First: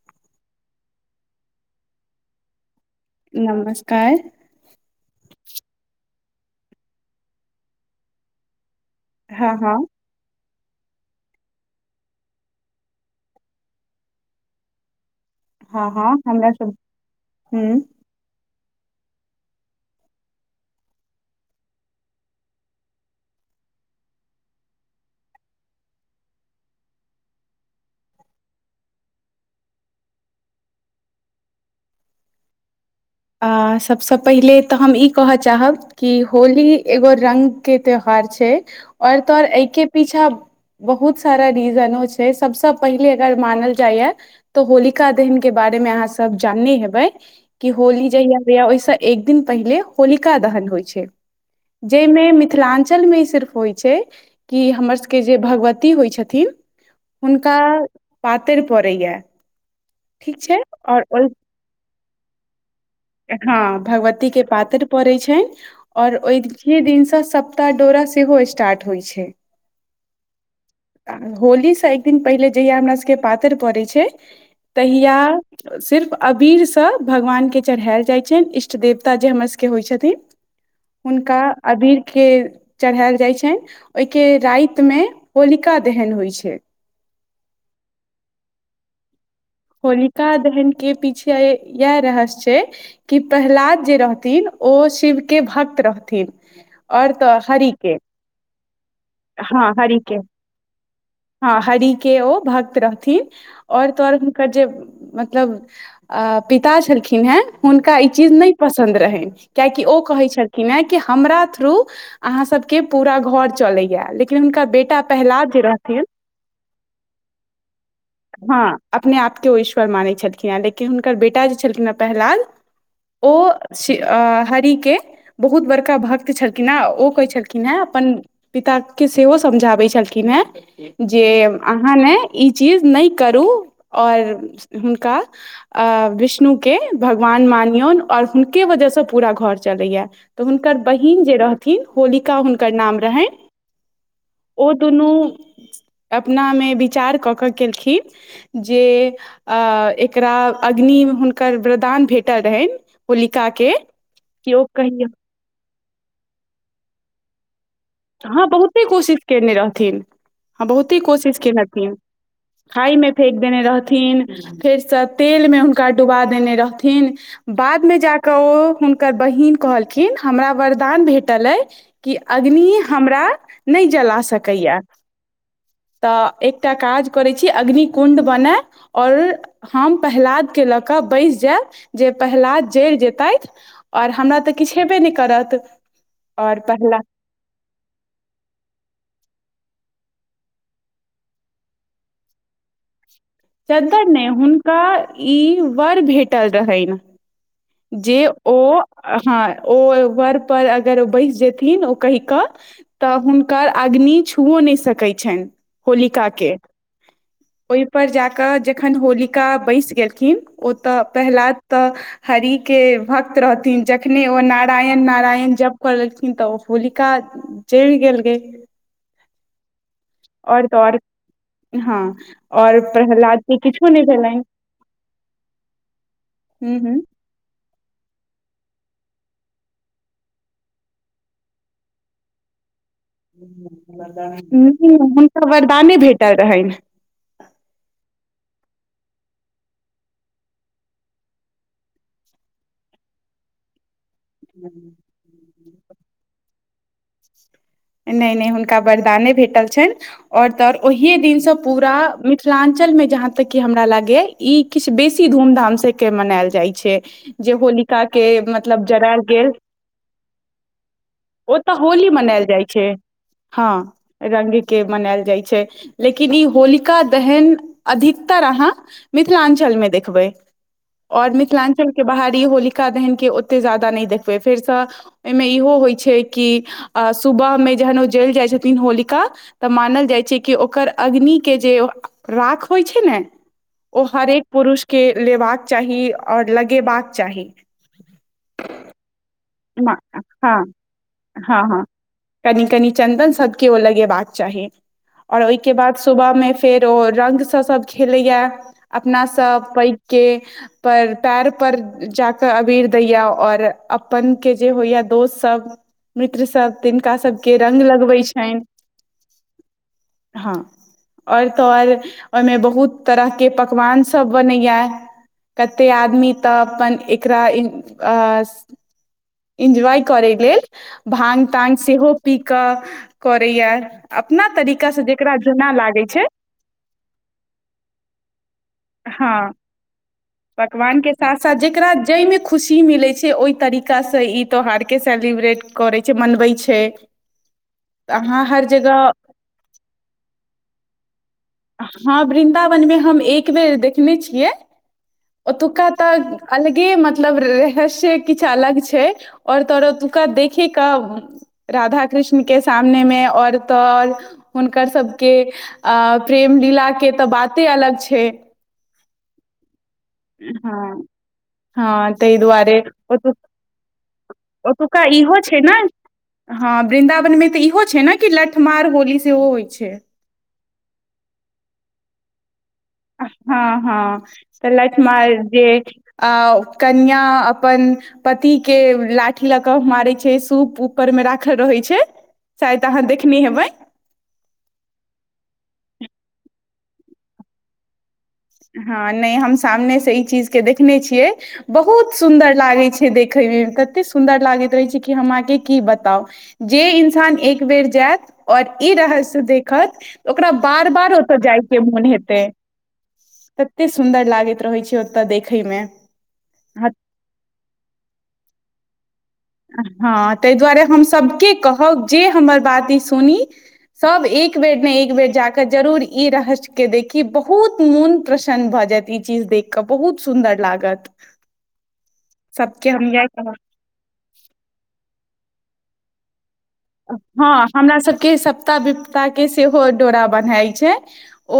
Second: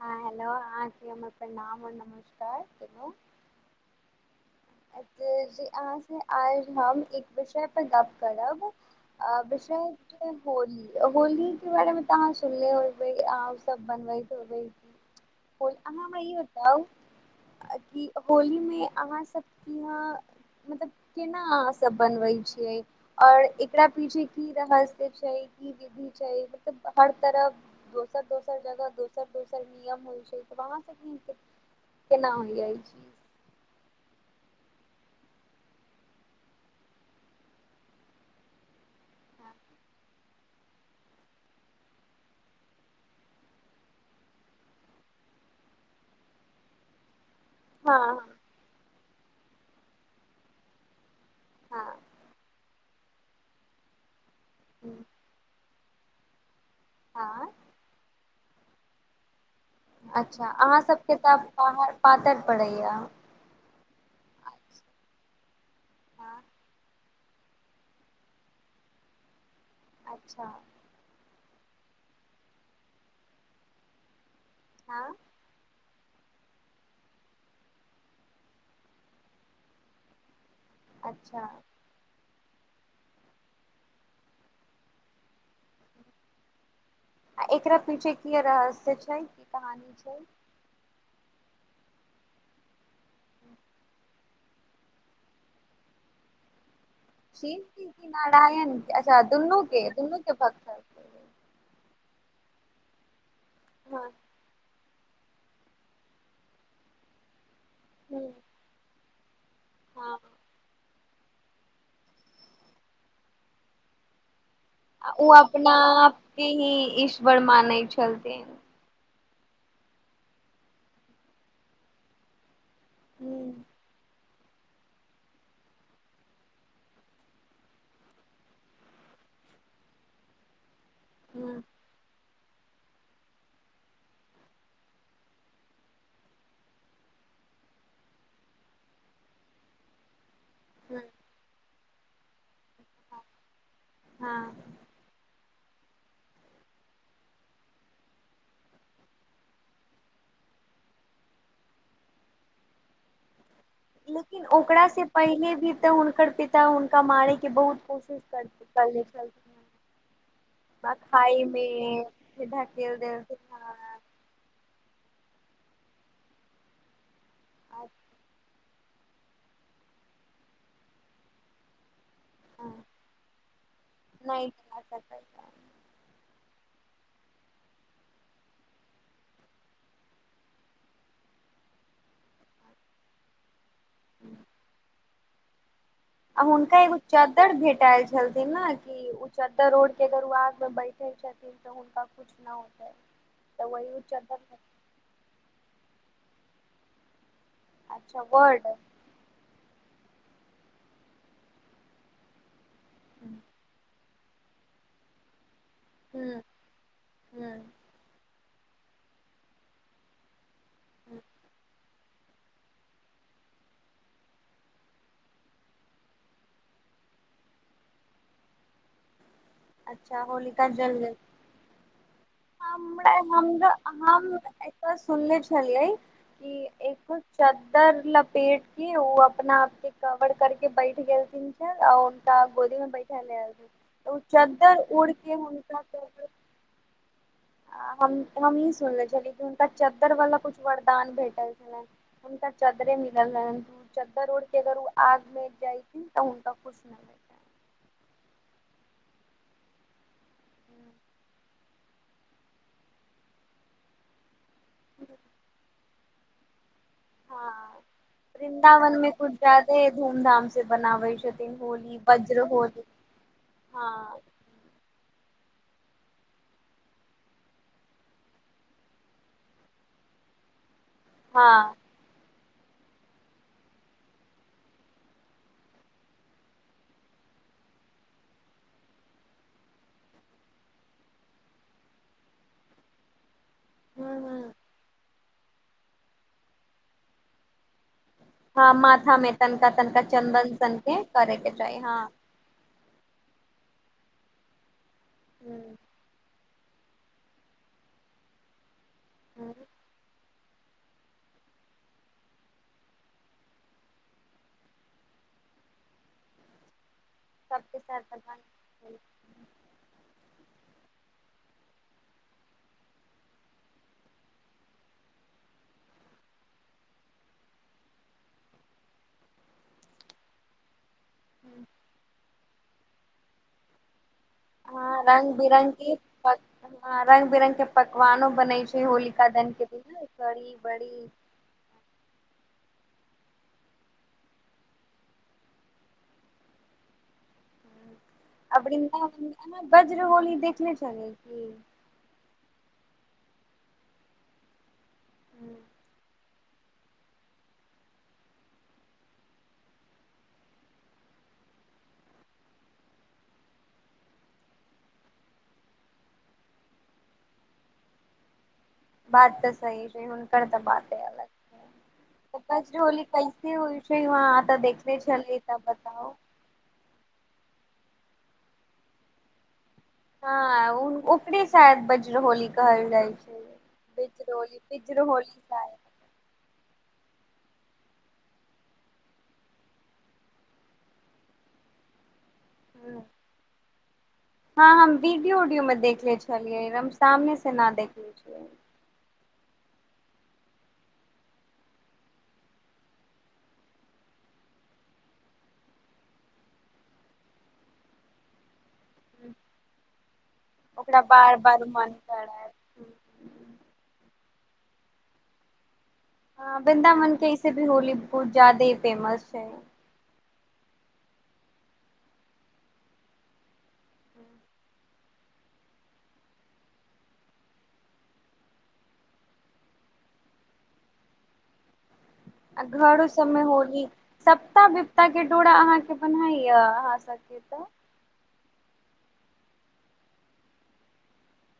हँ, हेलो अहाँक हमर प्रणाम और नमस्कार। केलहुँ नमस्कार। अहाँसँ आइ हम एक विषय पर गप्प करब। हँ हँ विषय छै। होली, होलीे बारे में तऽ अहाँ सुनले होैबै अह ओ सब बनबैत होबै। हँ अहाँ हँ हमरा ई सब बताओ हुँ कि होली। में अहाँ सब। क ह मतलब केना अहाँ सब बनबै छियै और एकरा पीछे की रहस्य छै, की विधि छै, मतलब हर तरह दोसर- दोसर जगह दोसर-दोसर नियम होइ छै त अहाँ सब केना होइयै ई चीज। आ सभसँ पहिले तऽ हम ई कहय चाहब कि होली एगो रङ्गके त्यौहार छै। और तोर एहिके पीछा। बहुत सारा रीजनो छै, सबसँ पहिले अगर मानल जाइये तऽ होलिका दहनक के बारे में अहाँ सब जानने हेबै। कि हँ होली। जहिया-जहिया ओहिसँ। एक दिन पहिले होलिका दहन होइ छै। हँ जाइ में मिथिलाञ्चल। लमे सिर्फ हो छै। कि हमर सबके जे भगवत। की होइ छथिन। हँ हुनका। पातैइर परै या। अच्छा अहाँ सबके तऽ बाहर। पातरि पड़ै। हँ भगवती के पातरि पड़ैत छनि। [unintelligible] और हँ ओही दिनसँ। सप्ता-डोरा सेहो स्टार्ट होइ छै। अच्छा। होली से एक दिन पहिले जहिया हमरा सबके पातरि पड़ै छै। तहिया हँ सिर्फ। अबीरसँ भगवान के। चढ़ायल जाइ छनि, इष्ट देवता जे हमर सबके होइ छथिन। उनका अच्छा अबीर ख। चढ़ायल जाइत छनि, ओहिके राति में। आ एकरा पीछे की रहस्य अछि। जाइक। होलिका दहन के पीछे। इहे रहस्य छै। की प्रहलाद जे रहथि। थिन ओ शिव के भक्त रहथिन। और तऽ शिव हरि के की नारायण अच्छा दुन्नू हँ के हरि दुन्नू के भक्त रहथिन। हँ हरि के ओ भक्त रहथिन। आऔर हँ तोर। जे मतलब पिता छलखिन हेँ। हुनका ई हूँ चीज नइ पसन्द रहनि। कियाकि ओ हँ कहै छलखिन हेँ। कि हमरा थ्रू अहाँ सबके पुरा घर चलैयै। ओ अपना-आपके ही ईश्वर मानहि छलथिन। हँ अपने आपके ओ ईश्वर मानैत छलखिन हेँ लेकिन हुनकर बेटा जे छलखिन हेँ पहलाद। ओ हूँ श आ। हरि के बहुत बड़का भक्त छलखिन हे, ओ कहै छलखिन हेँ अपन पिता के सेहो समझाबै छलखिन हेँ। जे हूँ अहाँ ने। ई चीज नहि करू। आओर हुनका विष्णुके भगवान मानियौन आओर हुनके वजहसँ पूरा घर चलैए। तऽ हुनकर हूँ बहिन जे रहथिन। होलिका हुनक। के नाम रहैन हँ ओ दुनू। अपना में विचार कऽ कऽ केलखिन। जे एकरा अग्नि हुनकर वरदान भेटल रहनि होलिका के। लेकिन ओकरा से पहिले भी तऽ हुनकर पिता हुनका मारेके बहुत। कोशिश कर हँ बहुते करने कोशिश छलखिन केने रहथिन, हँ हेँ बहुते कोशिश खाइ केने रहथिन मे फेर धकेल खायमे देलखिन फेेक देने हेँ रहथिन फेरसँ। तेल में हुनका डुबा देने रहथिन। बाद में जा कऽ ओ। हुनकर बहिन कहलखिन हमरा वरदान भेटल अइ। क अग्नि। अच्छा हमरा नहि जला नहि सकैय चला सकल तऽ। तय काज करैत छी अग्निकुण्ड बनय, आओर हम पहलादकेँ लऽ कऽ बैसि जायब जे पहलाद जरि जेतैथि। और हमरा तऽ किछु हबे नहि। करत। आ आओर हुनका प्रह्लाद एगो चद्दैर भेट। ल छलथिन ने, कि उ चद्दर ओड्ह के अगर आग मे बैठल छथिन तऽ हुनका कुछ न होतै। तऽ वही चद्दर ने हुनका ई वर भेट। टल रहैन। अच्छा जे वर्ड ओ हँ ओ। वर पर अगर ओ बैस जेथिन ओ कहि कऽ। तऽ हुनकर अग्नि। छुवो न सकै छैन। होलिका ह के, ह ओहिपर जा कऽ जे। खन होलिका बैस गेलखिन। ओ तऽ पहिलाद तऽ। हरि के भक्त रहथिन, जखने ओ नारायण-नारायण जप कलेखिन तऽ ओ होलिका जरि गेल गे। अच्छा होलिका आओर तऽ जल आओर गेल, हँ आओर प्रहलाद के हम किछो नहि हम भेलनि एत्त सुनले छलियै कि हूँ हूँ एक। चद्दर लपेट के ओ अपना आप के कवर कर के बैठ गेलथिन छै औ उनका गोदी में बैठ। ह त। नहि नहि हुनका वरदाने भेटल रहनि। हम हम ई सुनले छली क कि हुनका चद्दर वाला कुछ वरदान भेटल छलनि हुनका चद्दरे मिलल रहैन। चद्दर ओइढ के अगर ओ आग में जाइथिन तऽ। तऽ किछु नहि होै छै। नइ-नइ हुनका वरदाने भेटल छैन। और तऽ और ओहिेये दिनसँ। पूरा मिथिलांचल में जहाँ तक की हमरा लागे। ई किछु बेसी धूम-धाम से। के मनायल जाइ। छे जे हँ होलिका मतलब वृन्दावन मे जराल कुछ गेल, ज्यादे धूमधाम से बनाबै छथिन ओतऽ होली वज्र मनैल होली जाइ। हँ रंग के मने। जाइ छै, लेकिन ई होलिका दहन अधिकतर अहाँ मिथिलाञ्चलमें देखबै। और हँ मिथिलाञ्चल के बाहर। होलिकादहन के ओते जादा नहि देखबै, फेरसँ ओहिमें इहो होइ छै कि। सुबह में जखन ओ जइल जाइ छथिन होलिका तऽ मानल जाइ छै कि ओकर अग्नि के जे राख होइ छै ने। ओ हूँ हरेक हूँ पुरुष के। लेबाक चाही, आओर लगेबाक चाही। हँ माथा में। हँ, के हँ चाही हँ कनि- कनि चन्दन सद। केओ लगेबाक चाही। आओर ओहिके हूँ बाद सुबह में। फेर ओ रंगसँ सब खेलैया। अपना हूँ सब पैघ के। पर पैर पर जाके अबीर दैयऽ और अप। अपन के जे होयै दोस्त सब मित्र सब। तिनका सबके रंग साथ लगबै भगवान छनि। हँ और तऽ और ओहिमे बहुत तरहके पकवान सब बनैया कते आदमी तऽ अपन एकरा अ। इनज्वाय करै लेल। भाग- तांग सेहो पी कऽ। करैयऽ। हँ रंग बिरङंगगके छै ह रंग बिरङ्ंगगके पकवानो बनै छै होलिका हँ दहनके दिन कड़ी- बड़ी। पकवान के साथ साथ जेकरा जाहिमे खुशी मिलै छै ओहि तरीका। तरीका से ई त्यौहार के सेलिब्रेट करै छै, मनबै छै। अहाँ आ हर जगह वृन्दावन अहाँ बज्रहोली देखले छलियै की। हँ बृन्दा। न में हम एक बेर देखने छियै। ओतुका तऽ। अलगे मतलब रहस्य किछ अलग छै, और तो ओतुका देखे के राधा कृष्ण के सामने में और तऽ और हुनकर सबके अ। प्रेम -लीला के तऽ बाते अलग छै। बात तऽ सही छै, हुनकर तऽ बाते हँ अलग हँ ताहि छैै। दुआरे क होली ओतु कैसे होइ छै वहाँ तऽ देखने ओतुका छलली इहो त छै ने बताउ। हँ वृन्दावन मे तऽ इहो छै ने कि लठ्ठमार होली सेहो होइ छै। हँ ह। की शायद बज्रहोली। कहल जाइ छै हँ, बिजरोली हँ लठ्ठमार बिजरहोली जे शायद अ। कनिया अपन पति के लाठी लऽ कऽ मारै छै सूप ऊपर में राखल रहै छै। शायद अहाँ देखने हेबै। हँ हम वीडियो- उडियो में देखले छलियै, सामने से न देखले छल। हँ नहि हम सामने से ई चीज के देखने छियै, बहुत सुन्दर लागे छै देखे में ततेऽ सुन्दर लागैत रहे छै कि हम अहाँके की बताउ जे इंसान एक बेर जायत और। ई रहस्य देखत ओकरा ओकरा बार-बार बार ओतऽ बार जायके मन मोन हेतै। करत तते सुन्दर लागैत रहैत छै ओतऽ देखै में। हँ, वृन्दावन के इे भी होली बहुत जादे फेमस। छै हँ। ताहि दुआरे हम सभके कहब जे हमर बात ई सुनी सभ एक बेर ने एक बेर जाकऽ जरूर ई रहस्यके देखी बहुत मोन प्रसन्न भऽ जायत ई चीज देख कऽ बहुत सुन्दर लागत। अ सबके घरो हम इएह सबमें कहब होली सब। सप्ता -विपता के डोरा अहाँ के बनाई। हँ हमरा सबके सभ। सप्ता -विपता के सेहो डोरा बन्हाइ छै।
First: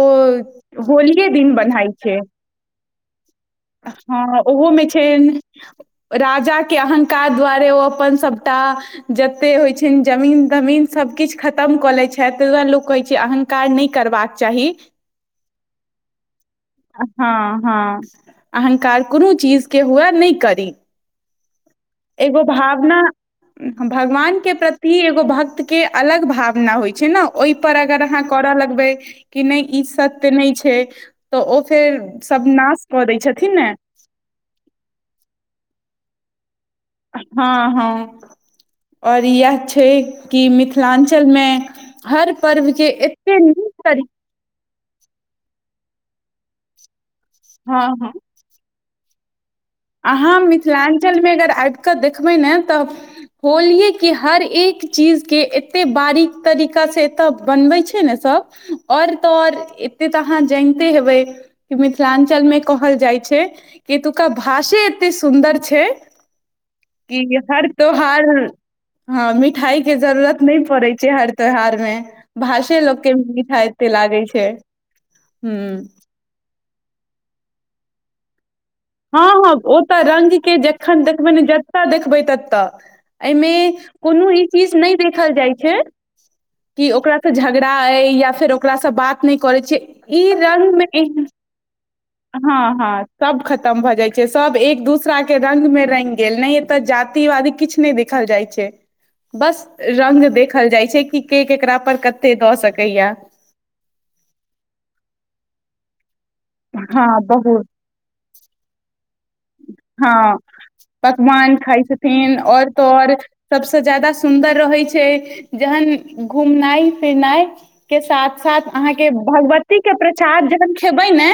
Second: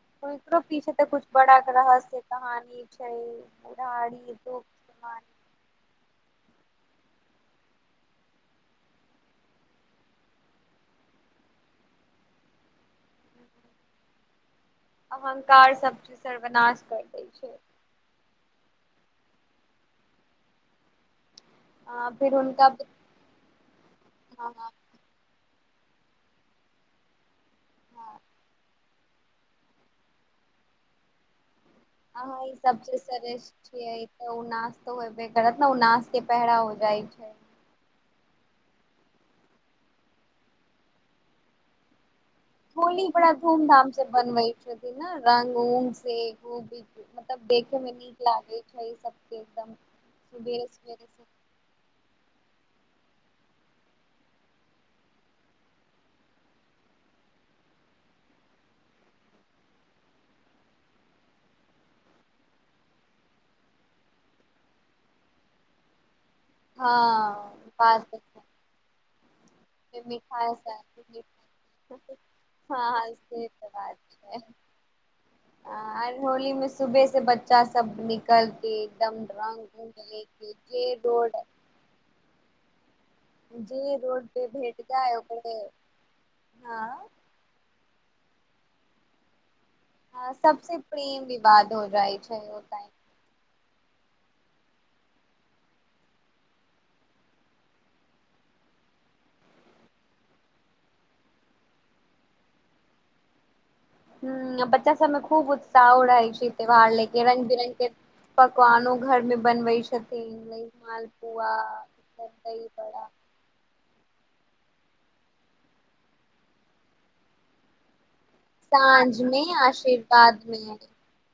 ओ ओकरो पीछे तऽ कुछ होलिये दिन बड़ा के बन्हाइ छै रहस्य कहानी। छै। बुढ़ारी हँ दुःख ओहो में छै राजा। के अहंकार द्वारे ओ अपन सभटा जते होइ छनि जमीन- तमीन सभ किछु खतम कऽ लैत छथि ताहि दुआरे लोक कहै छै अहंकार नहि करबाक चाही। अहंकार सभचीज सर्वनाश कर दै छै। हँ हँ अहंकार कोनो चीज के हुए नइ करी। आ फिर एगो हुनका भावना। ह। भगवान हँ के हँ प्रति एगो भक्त। के अलग भावना होइ छै ने, ओहि पर अगर हँ अहाँ करऽ लगबै कि नहि ई सत्य नहि छै तऽ। फेर अहां सब ई नाश सबसे कऽ दै श्रेठ छथिन ने छिय त न तऽ होबे करत उ नाश। पात। हँ हँ। आओर इएह छै कि मिथिलाञ्चलमें हर। पर्वके होली बड़ा एते नीक धूमधाम से तरीका बनबै छथि ने रंग। [unintelligible] मतलब हँ देखमें हँ नीक लागे। छै सबके। एकदम अहाँ सबेरे सबेरे से मिथिलाञ्चलमें अगर आबि कऽ देखबै ने। त होलियए के हर एक चीज के एते बारीक तरीका से एतऽ बनबै छै ने सब, आओर तऽ आओर एते तऽ अहाँ जानिते हेबै कि मिथिलाञ्चलमें कहल जाइ छै एतुका। भाषे एते सुन्दर छै। की हँ हर बात त्योहार। हँ। मिठाई के जरूरत नहि पड़ैत छै हर त्यौहारमें, भाषे हँ लोकके से तऽ मिठाइ एते बात लागै छै ह। सुबहसँ बच्चा सब निकल। के हँ एकदम हँ रंग उंग ओतऽ लेके रङ्ंगके जे जखन देखबै रोड ने जतय देखबै ततऽ। एयमें जे रोड कोनो ई पे चीज भेट नहि देखल जाय ओकरे छै कि हँ ओकरा से झगड़ा। अऽ या फेर ओकरासँ बात नहि कर। करै छीयै, हँ ई रंग सबसे में प्रेम ऐहन विवाद हो जाइ छै हँ ओ टाइम हँ सब खतम्। तम भऽ जाइ छै सब एक दूसराके रंग में रंगि गेल, नहि एतऽ जातिवादी किछ नहि देखल जाइ छै बस रंग देखल जाइ छै, कि के केकरा पर कते दऽ सकैये। हू बच्चा सबमें खूब उत्साह रहय छै। त्योहार हँ लेके रङंग- बहुत बिरंग के पकवानो। घर में बनबै छथिन हँ पकवान खाइ मालपुआल, छथिन और तऽ दहीबड़ा। और सबसँ ज्यादा सुन्दर रहै छै, जहन घूमनाइ-फिरनाइ के साथ। साथ अहाँके साँझ मे भगवती के आशीर्वाद प्रसाद जखन मे खेबै ने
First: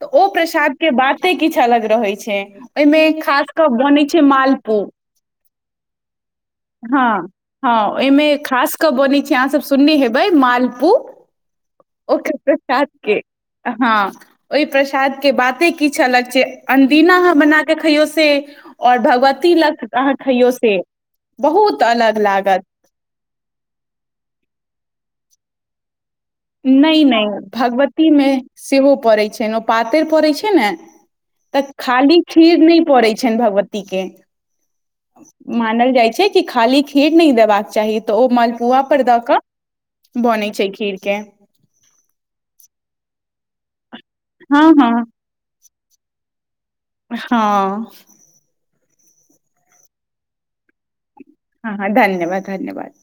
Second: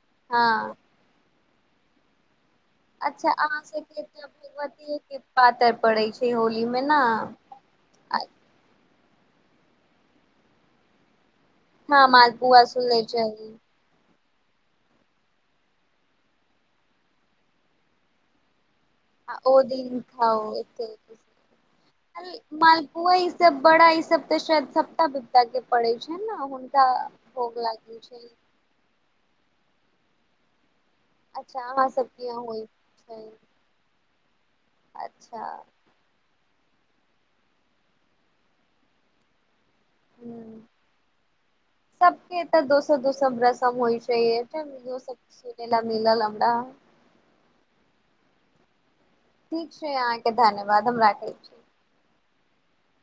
तऽ ओ हँ प्रसाद के बाद। कते किछ अलग रहै छै। ओहिमे अच्छा खास अहाँ कऽ सभके बनै छै तऽ मालपुआ भगवतीएके पातरि पड़ै छै होली में ने। हँ हँ ओहिमे खास कऽ बनै अहाँ सब सुनने हेबै मालपू। हँ ओकर मालपुआ प्रसाद सुनै के छै हँ। ओहि प्रसाद के बाते किछ अलग छै, अन्दीना। बना क खइयो से। और ओ भगवती लग दिन अहाँ खाओ खइयौ से बहुत अलग लागत मालपुआ ई सब बड़ा ई सब तऽ शायद सप्ता- बिपता के। पढ़ै। नइ- नइ भगवती छै में सेहो पड़ैत छैन। पातरि पड़ै छै ने। अच्छा तऽ अहाँ खाली सबके यहाँ खीर होइ नहि पड़ै छै छइन भगवती के। अच्छा मानल जाइ छै। कि खाली खीर नहि देबाक चाही, तऽ ओ मलपुआ पर द क। हूँ बनै छै खीर के। सबके तऽ दोसर -दोसर। सब रसम होइ छै। हँ हँ सब सुने ल मिलल हमरा। हँ ठीक छै अहाँके धन्यवाद हम राख। हँ हँ धन्यवाद। धन्यवाद।